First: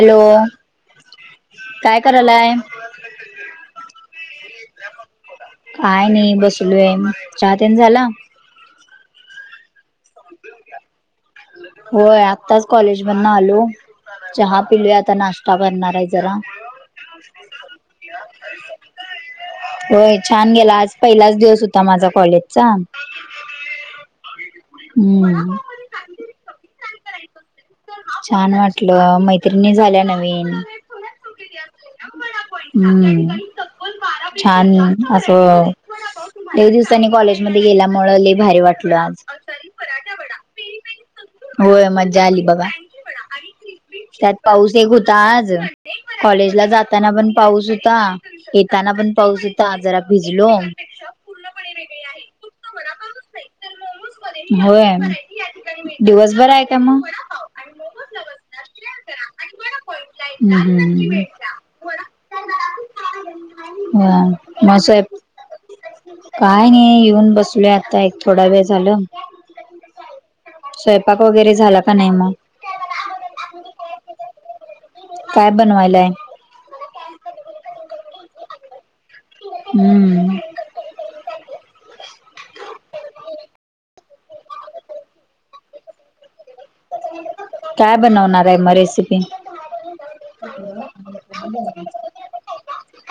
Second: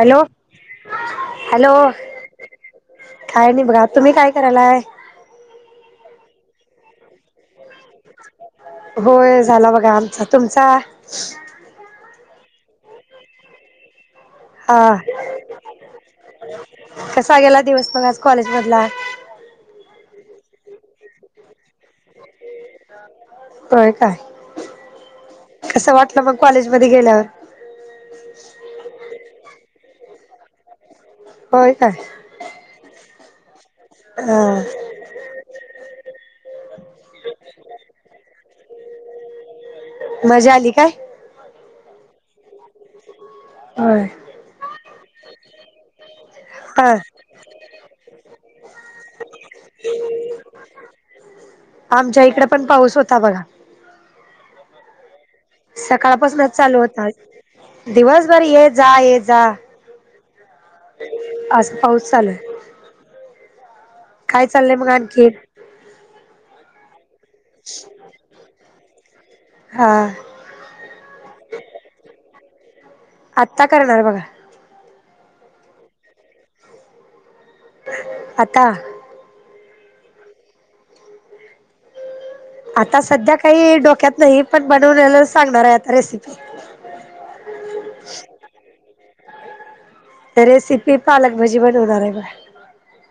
Hello hello काय करालाय? काय नाही बघा. तुम्ही काय करालाय? काय नाही बसलोय. चहा तेन झाला? होय झाला बघा आमचा, तुमचा? होय आत्ताच कॉलेजमधन आलो चहा पिलोय हा आता नाश्ता करणार आहे जरा. कसा गेला दिवस मग आज कॉलेज मधला? होय छान गेला आज पहिलाच दिवस होता माझा कॉलेजचा. होय काय हम्म. कसं वाटलं मग कॉलेजमध्ये गेल्यावर छान वाटलं मैत्रिणी झाल्या नवीन. होय काय हम्म छान ह असं लई दिवसांनी कॉलेजमध्ये गेल्यामुळं लई भारी वाटलं आज. मजा आली काय? होय मज्जा आली बघा. होय. त्यात पाऊस एक होता आज कॉलेजला हा जाताना पण पाऊस होता. येताना पण पाऊस होता जरा भिजलो. आमच्या इकड पण पाऊस होता बघा. होय दिवसभर सकाळपासूनच आहे का चालू होता मग. दिवसभर ये जा ये जा हम् हम हम् असं पाऊस चालू आहे काय हम चाललंय म मग स्वै - आणखी काय नाही येऊन बसलोय आता एक थोडा वेळ झाल हा स्वयपाक वगैरे झाला का नाही मग आत्ता करणार बघा काय बनवायलाय आता हम्म आता सध्या काही डोक्यात नाही पण बनवन्याल सांगणार आहे आता रेसिपी काय बनवणार आहे मग रेसिपी रेसिपी पालकभजी बनवणार आहे बग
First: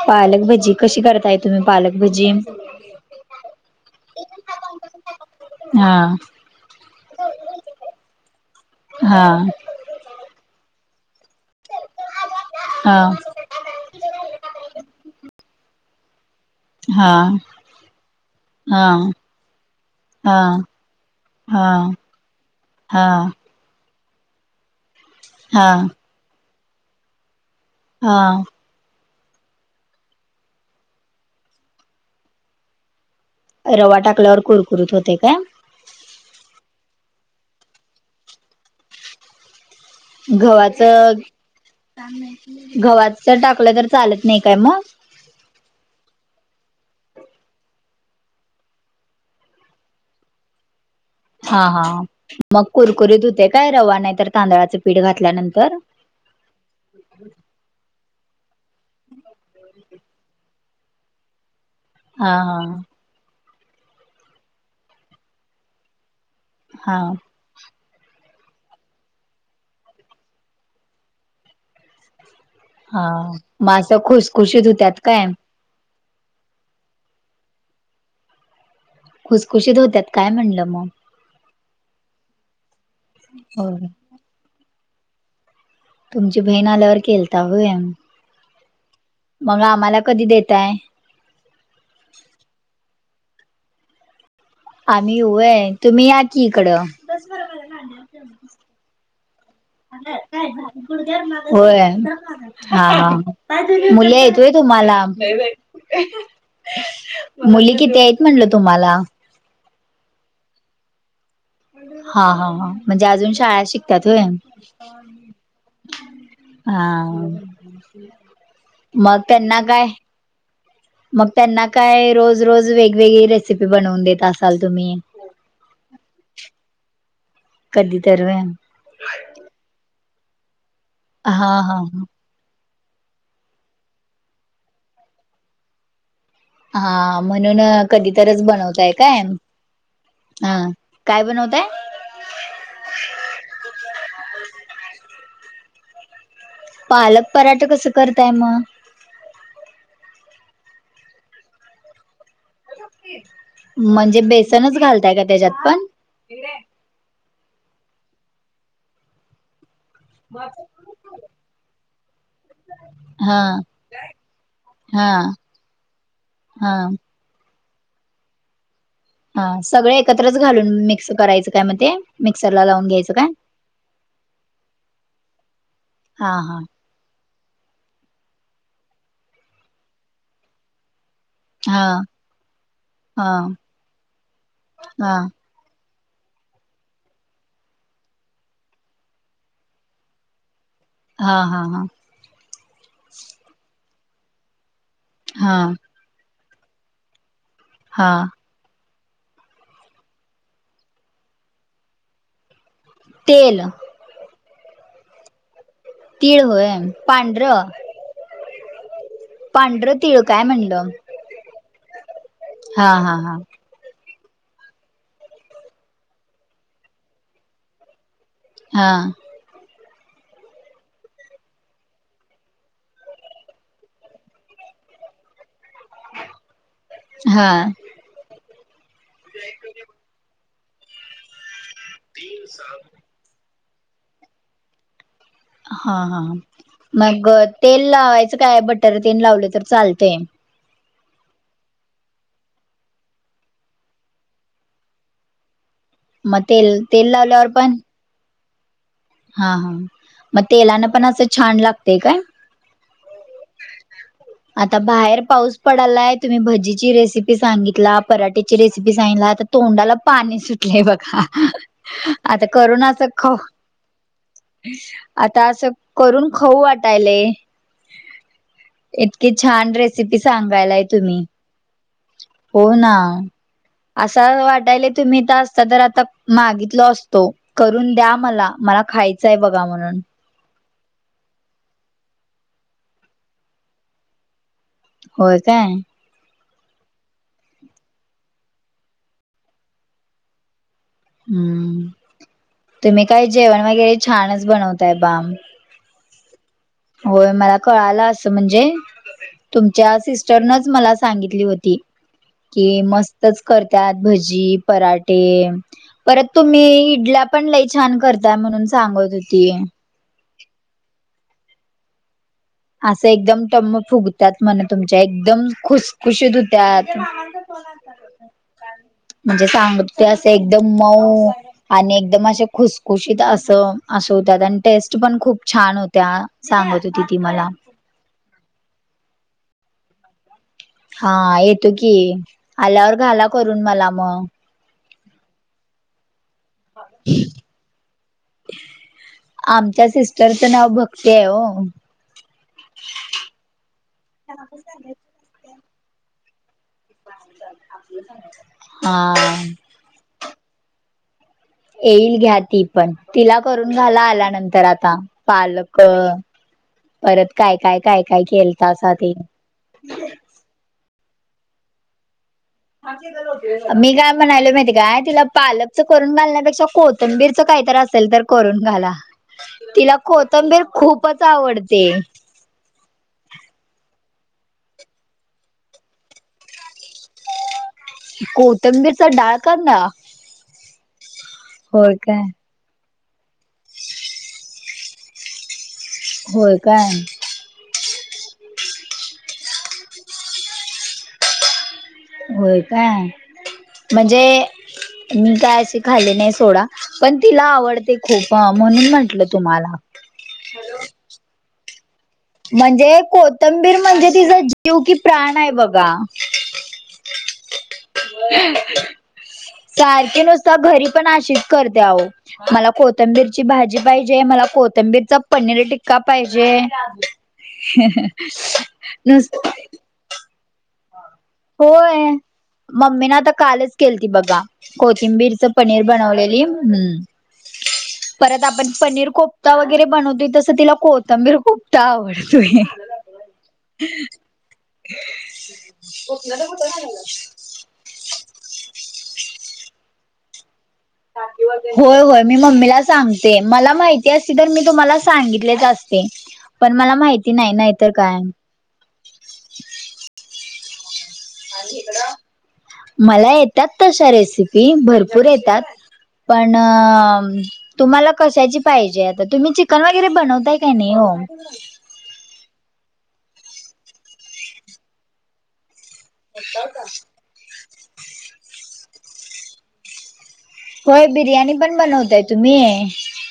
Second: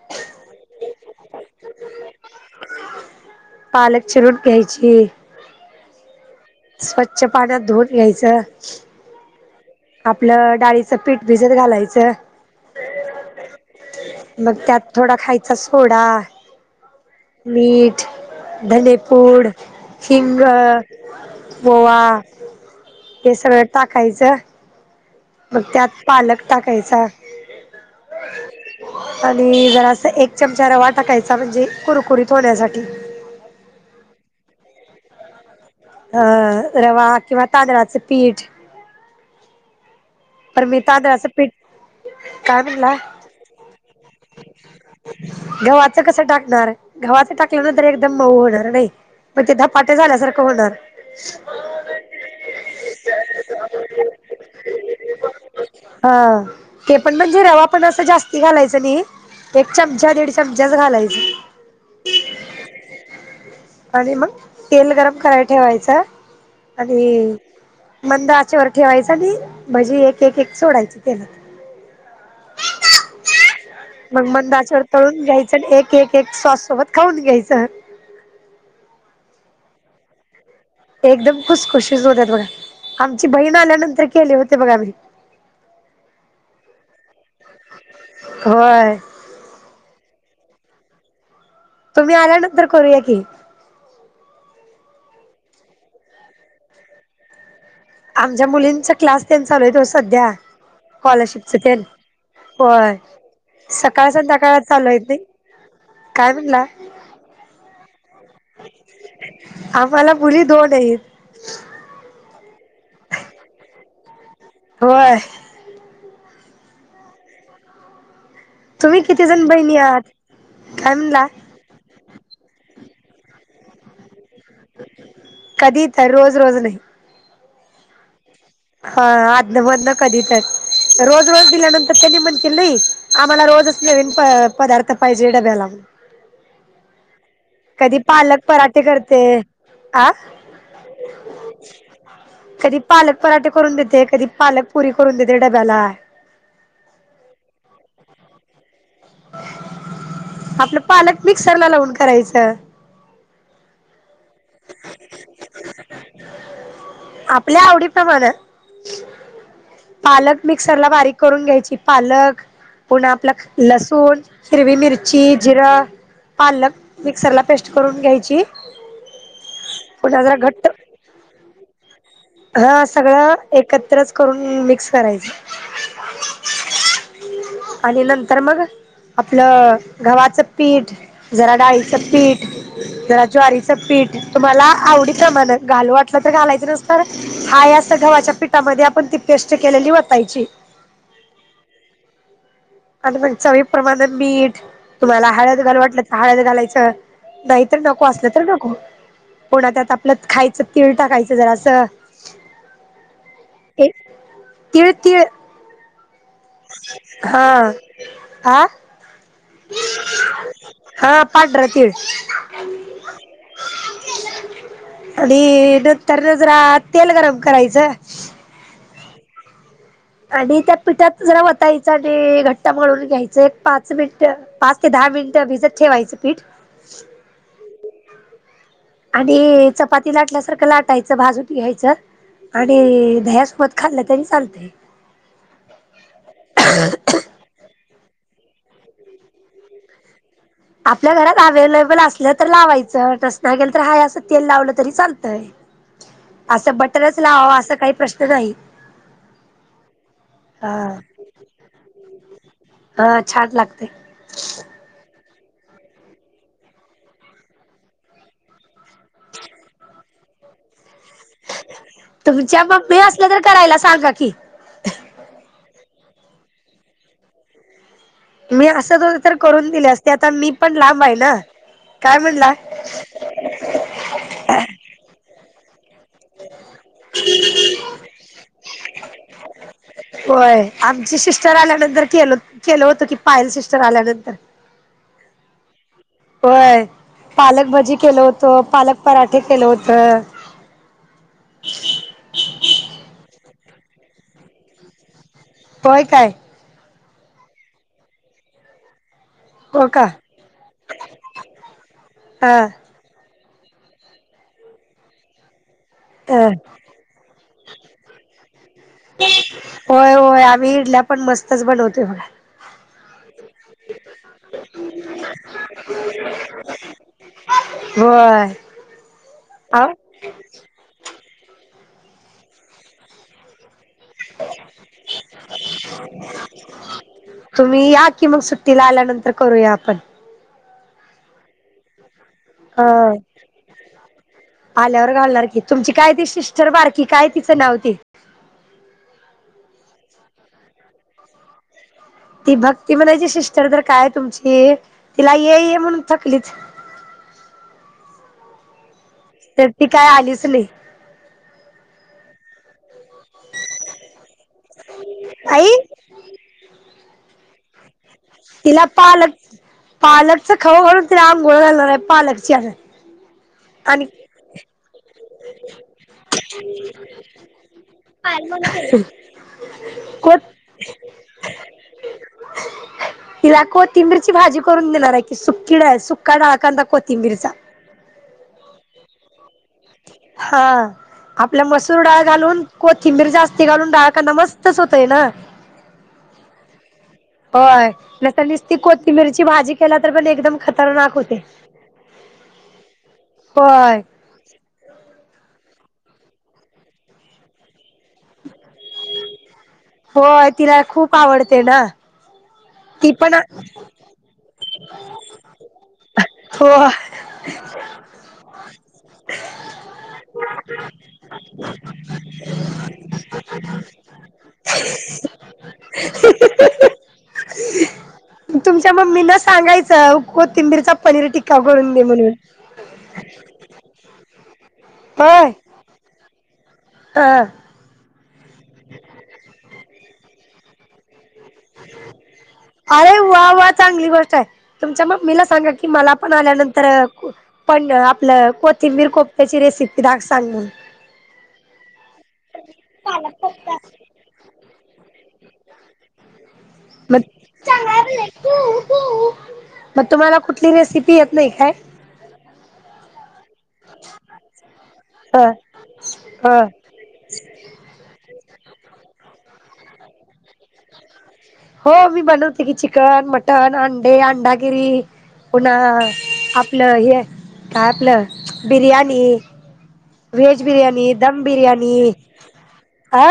पालकभजी कशी करताय तुम्ही पालकभजी पालक चिरून घ्यायची हा स्वच्छ पाण्यात धून घ्यायचं हा आपलं डाळीचं पीठ भिजत घालायचं हा मग त्यात थोडा खायचा सोडा हा मीठ हा धनेपूड हा हिंग ओवा हा टाकायच मग हा त्यात पालक टाकायचा हा आणि जरा अस एक चमचा रवा टाकायचा म्हणजे कुरकुरीत होण्यासाठी रवा टाकल्यावर कुरकुरीत होते काय अ रवा किंवा तांदळाचं पीठ पण गव्हाच मी तांदळाचं पीठ काय म्हणला गव्हाच टाकलं तर चालत नाही काय मग गव्हाचं कसं टाकणार गव्हाचं टाकल्यानंतर एकदम मऊ होणार नाही मग धपाट झाल्यासारखं होणार हा हा मग कुरकुरीत होते काय रवा नाही तर तांदळाचं पीठ घातल्यानंतर ह ते पण म्हणजे रवा पण असं जास्ती घालायचं नाही एक चमचा दीड चमचाच घालायच हा हा आणि मग तेल गरम कराय ठेवायचं हा आणि मंद आच्यावर ठेवायच आणि भजी एक एक एक सोडायची त्याला हा मासं खुशखुशीत होत्यात काय च एक एक एक सॉस सोबत खाऊन घ्यायचं खुसखुशीत होत्यात काय म्हणलं मग एकदम खुस खुशीच होत्यात बघा आमची बहीण हो आल्यानंतर केले होते बघा मी तुमची बहीण आल्यावर केलता होय होय मग आम्हाला कधी देताय तुम्ही आल्यानंतर करूया की आम्ही येऊ होय तुम्ही या की इकडं आमच्या मुलींचा क्लास तेन चालू आहे ओ सध्या [unintelligible] स्कॉलरशिपच होय तेन हा होय हा सकाळ मुली हायत होय संध्याकाळ चालू आहेत तुम्हाला नाही [unintelligible] काय म्हनला मुली किती आहेत म्हणलं तुम्हाला? आम्हाला मुली दोन आहेत. हा हा ह म्हणजे अजून शाळा शिकतात होय? होय हा तुम्ही मग किती जण त्यांना बहिणी काय आहात काय म्हणला मग त्यांना काय रोज रोज वेगवेगळी रेसिपी बनवून देत असाल तुम्ही. कधी तर रोज रोज नाही. कधी तर व्हय. हा आदनं मदनं कधी तर रोज रोज हा हा दिल्यानंतर त्यांनी म्हणतील नाही आम्हाला रोजच विन प पदार्थ पाहिजे डब्याला. हा म्हणून कधी तरच पालक पराठे बनवताय करते काय. आ ह काय बनवताय? कधी पालक पराठे करून देते कधी पालक पुरी करून देते डब्याला. पालक पराठ कसं करताय म? आपलं पालक मिक्सरला लावून करायचं. म्हणजे बेसनच घालताय का त्याज्यात पण? इकड ये. आपल्या आवडी प्रमाण. पालक मिक्सरला बारीक करून घ्यायची पालक पुन आपलं हा लसूण, हिरवी हा मिरची, जिरं पालक हा मिक्सरला पेस्ट करून घ्यायची. हा सगळे पुन्हा जरा एकत्रच घट्ट घालून मिक्स करायचं काय मग ते? मिक्सरला हा लावून घ्यायचं काय सगळं एकत्रच करून मिक्स करायचं. हा हा आणि नंतर मग आपलं गव्हाचं पीठ जरा डाळीचं हा पीठ, जरा हा ज्वारीचं पीठ तुम्हाला आवडी हा प्रमाण घालू वा टलं तर घालायच नसतर हाय असं गव्हाच्या पिठामध्ये आपण ती पेस्ट केलेली वतायची. हा हा हा. आणि मग चवी प्रमाणात मीठ तुम्हाला हा हळद घालू वाटलं तर हळद घालायचं. नाही तर नको हा असलं तर नको पुन्हा त्यात आपलं खायचं तीळ टाकायचं जरासं. तेल तीळतीळ. तीळ होय पांढरं? आ पांढर तिळ काय म्हणलं? पांढर तीळ. हा हा हा. आणि नंतर जरा तेल गरम करायचं. हा आणि त्या पिठात जरा वतायचं आणि घट्ट मळून घ्यायचं एक पाच मिनिट. पाच ते दहा मिनिट अभिजत ठेवायचं पीठ. हा आणि चपाती लाटल्यासारखं लाटायचं भाजून घायचं आणि धया सोबत खाल्लं तरी चालते. हा हा मग तेल लावायचं काय बटर तेन लावलं तर चालतय? आपल्या घरात आवेलेबल असल तर लावायचं टस नाही गेल तर हा असं तेल लावलं तरी चालतय. मग तेल असं तेल बटरच लावल्यावर लावावा असं पण काही प्रश्न नाही. हा हा मग ह तेलान पण असं छान लागतय काय? ह छान [inaudible] आता बाहेर पाऊस पडालाय तुम्ही भजीची रेसिपी सांगितला पराठेची रेसिपी सांगितला आता तोंडाला पाणी सुटलय बघा आता करून असं खाऊ यला सांगा की. आता असं करून खाऊ वाटायलय. मी असं तो इतकी तर करून छान दिले असते रेसिपी आता मी पण सांगायलाय लांब आहे तुम्ही ना काय म्हणला. हो ना असं वाटायला तुम्ही तर असता तर आता. मागितल असतो करून द्या मला मला खायचय बघा म्हणून. होय आमची सिस्टर आल्यानंतर केल केलं होतं की पायल सिस्टर आल्यानंतर. होय काय. होय पालकभजी केलं होतं पालक पराठे केलं होत. हुं तुम्ही काय जेवण वगैरे छानच बनवताय बाम. होय काय. होय मला कळाला असं म्हणजे. हो तुमच्या का. सिस्टरनच मला सांगितली होती हा कि मस्त. च करत्यात भजी, पराठे. परत अ तुम्ही इडल्या पण लई छान करताय म्हणून सांगत होती.. होय होय आम्ही इडल्या पण मस्तच बनवतोय बघा.. असं एकदम टम्म फुगत्यात म्हण तुमच्या एकदम खुसखुशीत हुत्यात.. [unintelligible] होय. म्हणजे सांगत अ हुत्या असं एकदम मऊ आणि एकदम असे खुसखुशीत असं. असं होत्यात आणि टेस्ट पण खूप छान होत्या सांगत होती ती मला. तुम्ही या की मग सुट्टीला आल्यानंतर करूया आपण.. हा येतो की ह आल्यावर घाला करून मला. मग आल्यावर घालणार की तुमची काय ती सिस्टर बारकी काय तिचं नाव ती. आमच्या सिस्टरचं नाव भक्ती आहे हो.. ती भक्ती म्हणायची सिस्टर तर काय तुमची तिला ये- ये म्हणून थकलीत.. हा. तर ती काय आलीच नाही. येईल घ्या ती पण तिला करून घाला आल्यानंतर आता आई पालक. परत काय काय काय. काय तिला केलतासा ते पालक पालकच खाऊ घालून तिला अंघोळ घालणार आहे पालकची. मी आणि काय म्हणलोय माहिती काय तिला. पालकचं करून घालण्यापेक्षा कोथंबीरचं काहीतर असेल तर करून घाला.. तिला कोत कोथंबीर खूपच आवडते.. [unintelligible] तिला कोथिंबीरची भाजी करून देणार आहे कि, सुक्की डाळ सुक्का डाळकांदा कोथिंबीरचा. कोथंबीरचा डाळ कांदा. हा आपल्या होय मसूर काय डाळ घालून. कोथिंबीर जास्ती घालून डाळकांदा मस्तच हुंतोय ना.. होय काय?. होय नाहीतर निसती कोथिंबीरची भाजी केला तर पण एकदम खतरनाक होतय.. होय काय होय म्हणजे. मी काय अशी खाल्ली नाही सोडा पण तिला आवडते. खूप म्हणून म्हटलं तुम्हांला. होय तिला खूप आवडते ना.. म्हणजे ती पण कोथंबीर म्हणजे तिचा जीव की प्राण आहे बघा.. होय. सारखी नुसतं घरी पण अशीच करत्या अहो. मला कोथंबीरची भाजी पाहिजे, मला कोथंबीरचा पनीर टिक्का पाहिजे.. तुमच्या नुस मम्मीना सांगायचं कोंथिबीरचा पनीर टी. होय मम्मी ना आता कालच केलती बघा.. होय कोथिंबीरचं पनीर बनवलेली हुं. हा परत आपण पनीर कोफता वगैरे बनवतोय तसं तिला को. पनीर कोफ्ता आवडतोय. अरे वा वा चांगली गोष्ट आहे तुमच्या मम्मीला सांगा कि मला पण आल्यानंतर पण आपलं कोथिंबीर कोपत्याची रेसिपी दाख सांग‌ म्हणून. होय होय मी मम्मीला सांगते. मला म्हणून माहि ती असती तर मी तुम्हाला सांगितलेच असते, पण मला मग माहिती नाही नाहीतर काय. मग तुम्हांला कुट ली रेसिपी येत नाही आज काय इकडं. मला येतात तशा रेसिपी भरपूर ह येतात. पण ह तुम्हाला कशाची पाहिजे आता? तुम्ही चिकन वगैरे बनवताय काय नाही ओ? हो मी बनवते की चिकन, मटण, अंडे, अंडागिरी पुन्हा आपलं हे काय आपलं बिर्याणी. व्हेज होय बिर्याणी, दम पण बिर्याणी बनवताय तुम्ही अ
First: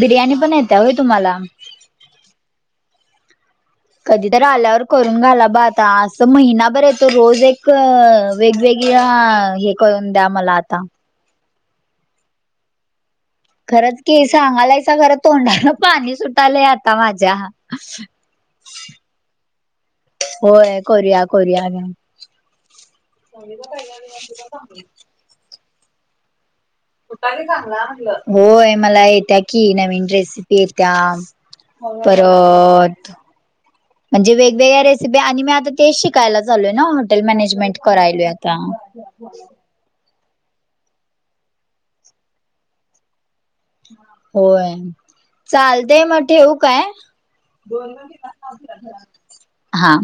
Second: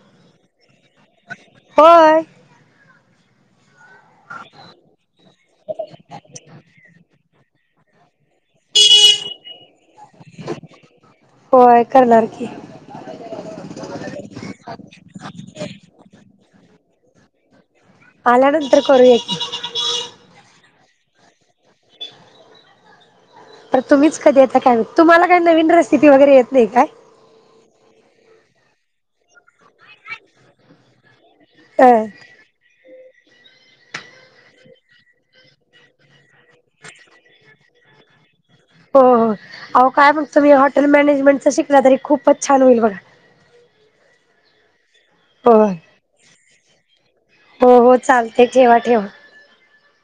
बिर्याणी पण येत्या होय तुम्हाला? होय. कधी तरी आल्यावर करून घाला बा आता अस महिनाभर येतो रोज एक क वेगवेगळया हे करून द्या मला आता. होय करणार की. खरंच की सांगालायसा खरं तोंडाला पाणी सुटालंय आता माझ्या. आल्यानंतर करूया की. होय करुया करुया घ्या. पण तुम्हीच कधी येता काय माहित. तुम्हाला काही नवीन रेसिपी वगैरे येत नाही काय? कुठ आहे सांगा म्हटलं? होय मला येत्या कि नवीन रेसिपी येत्या. अ परत म्हणजे वेगवेगळ्या रेसिपी आणि मी आता तेच शिकायला चाललोय ना हॉटेल मॅनेजमेंट करायलोय. आता हो हो. अहो काय मग तुम्ही हॉटेल मॅनेजमेंट च शिकला तरी खूपच छान होईल बघा. होय. होय चालतेय मग ठेवू काय? हो हो चालते ठेवा ठेवा हा.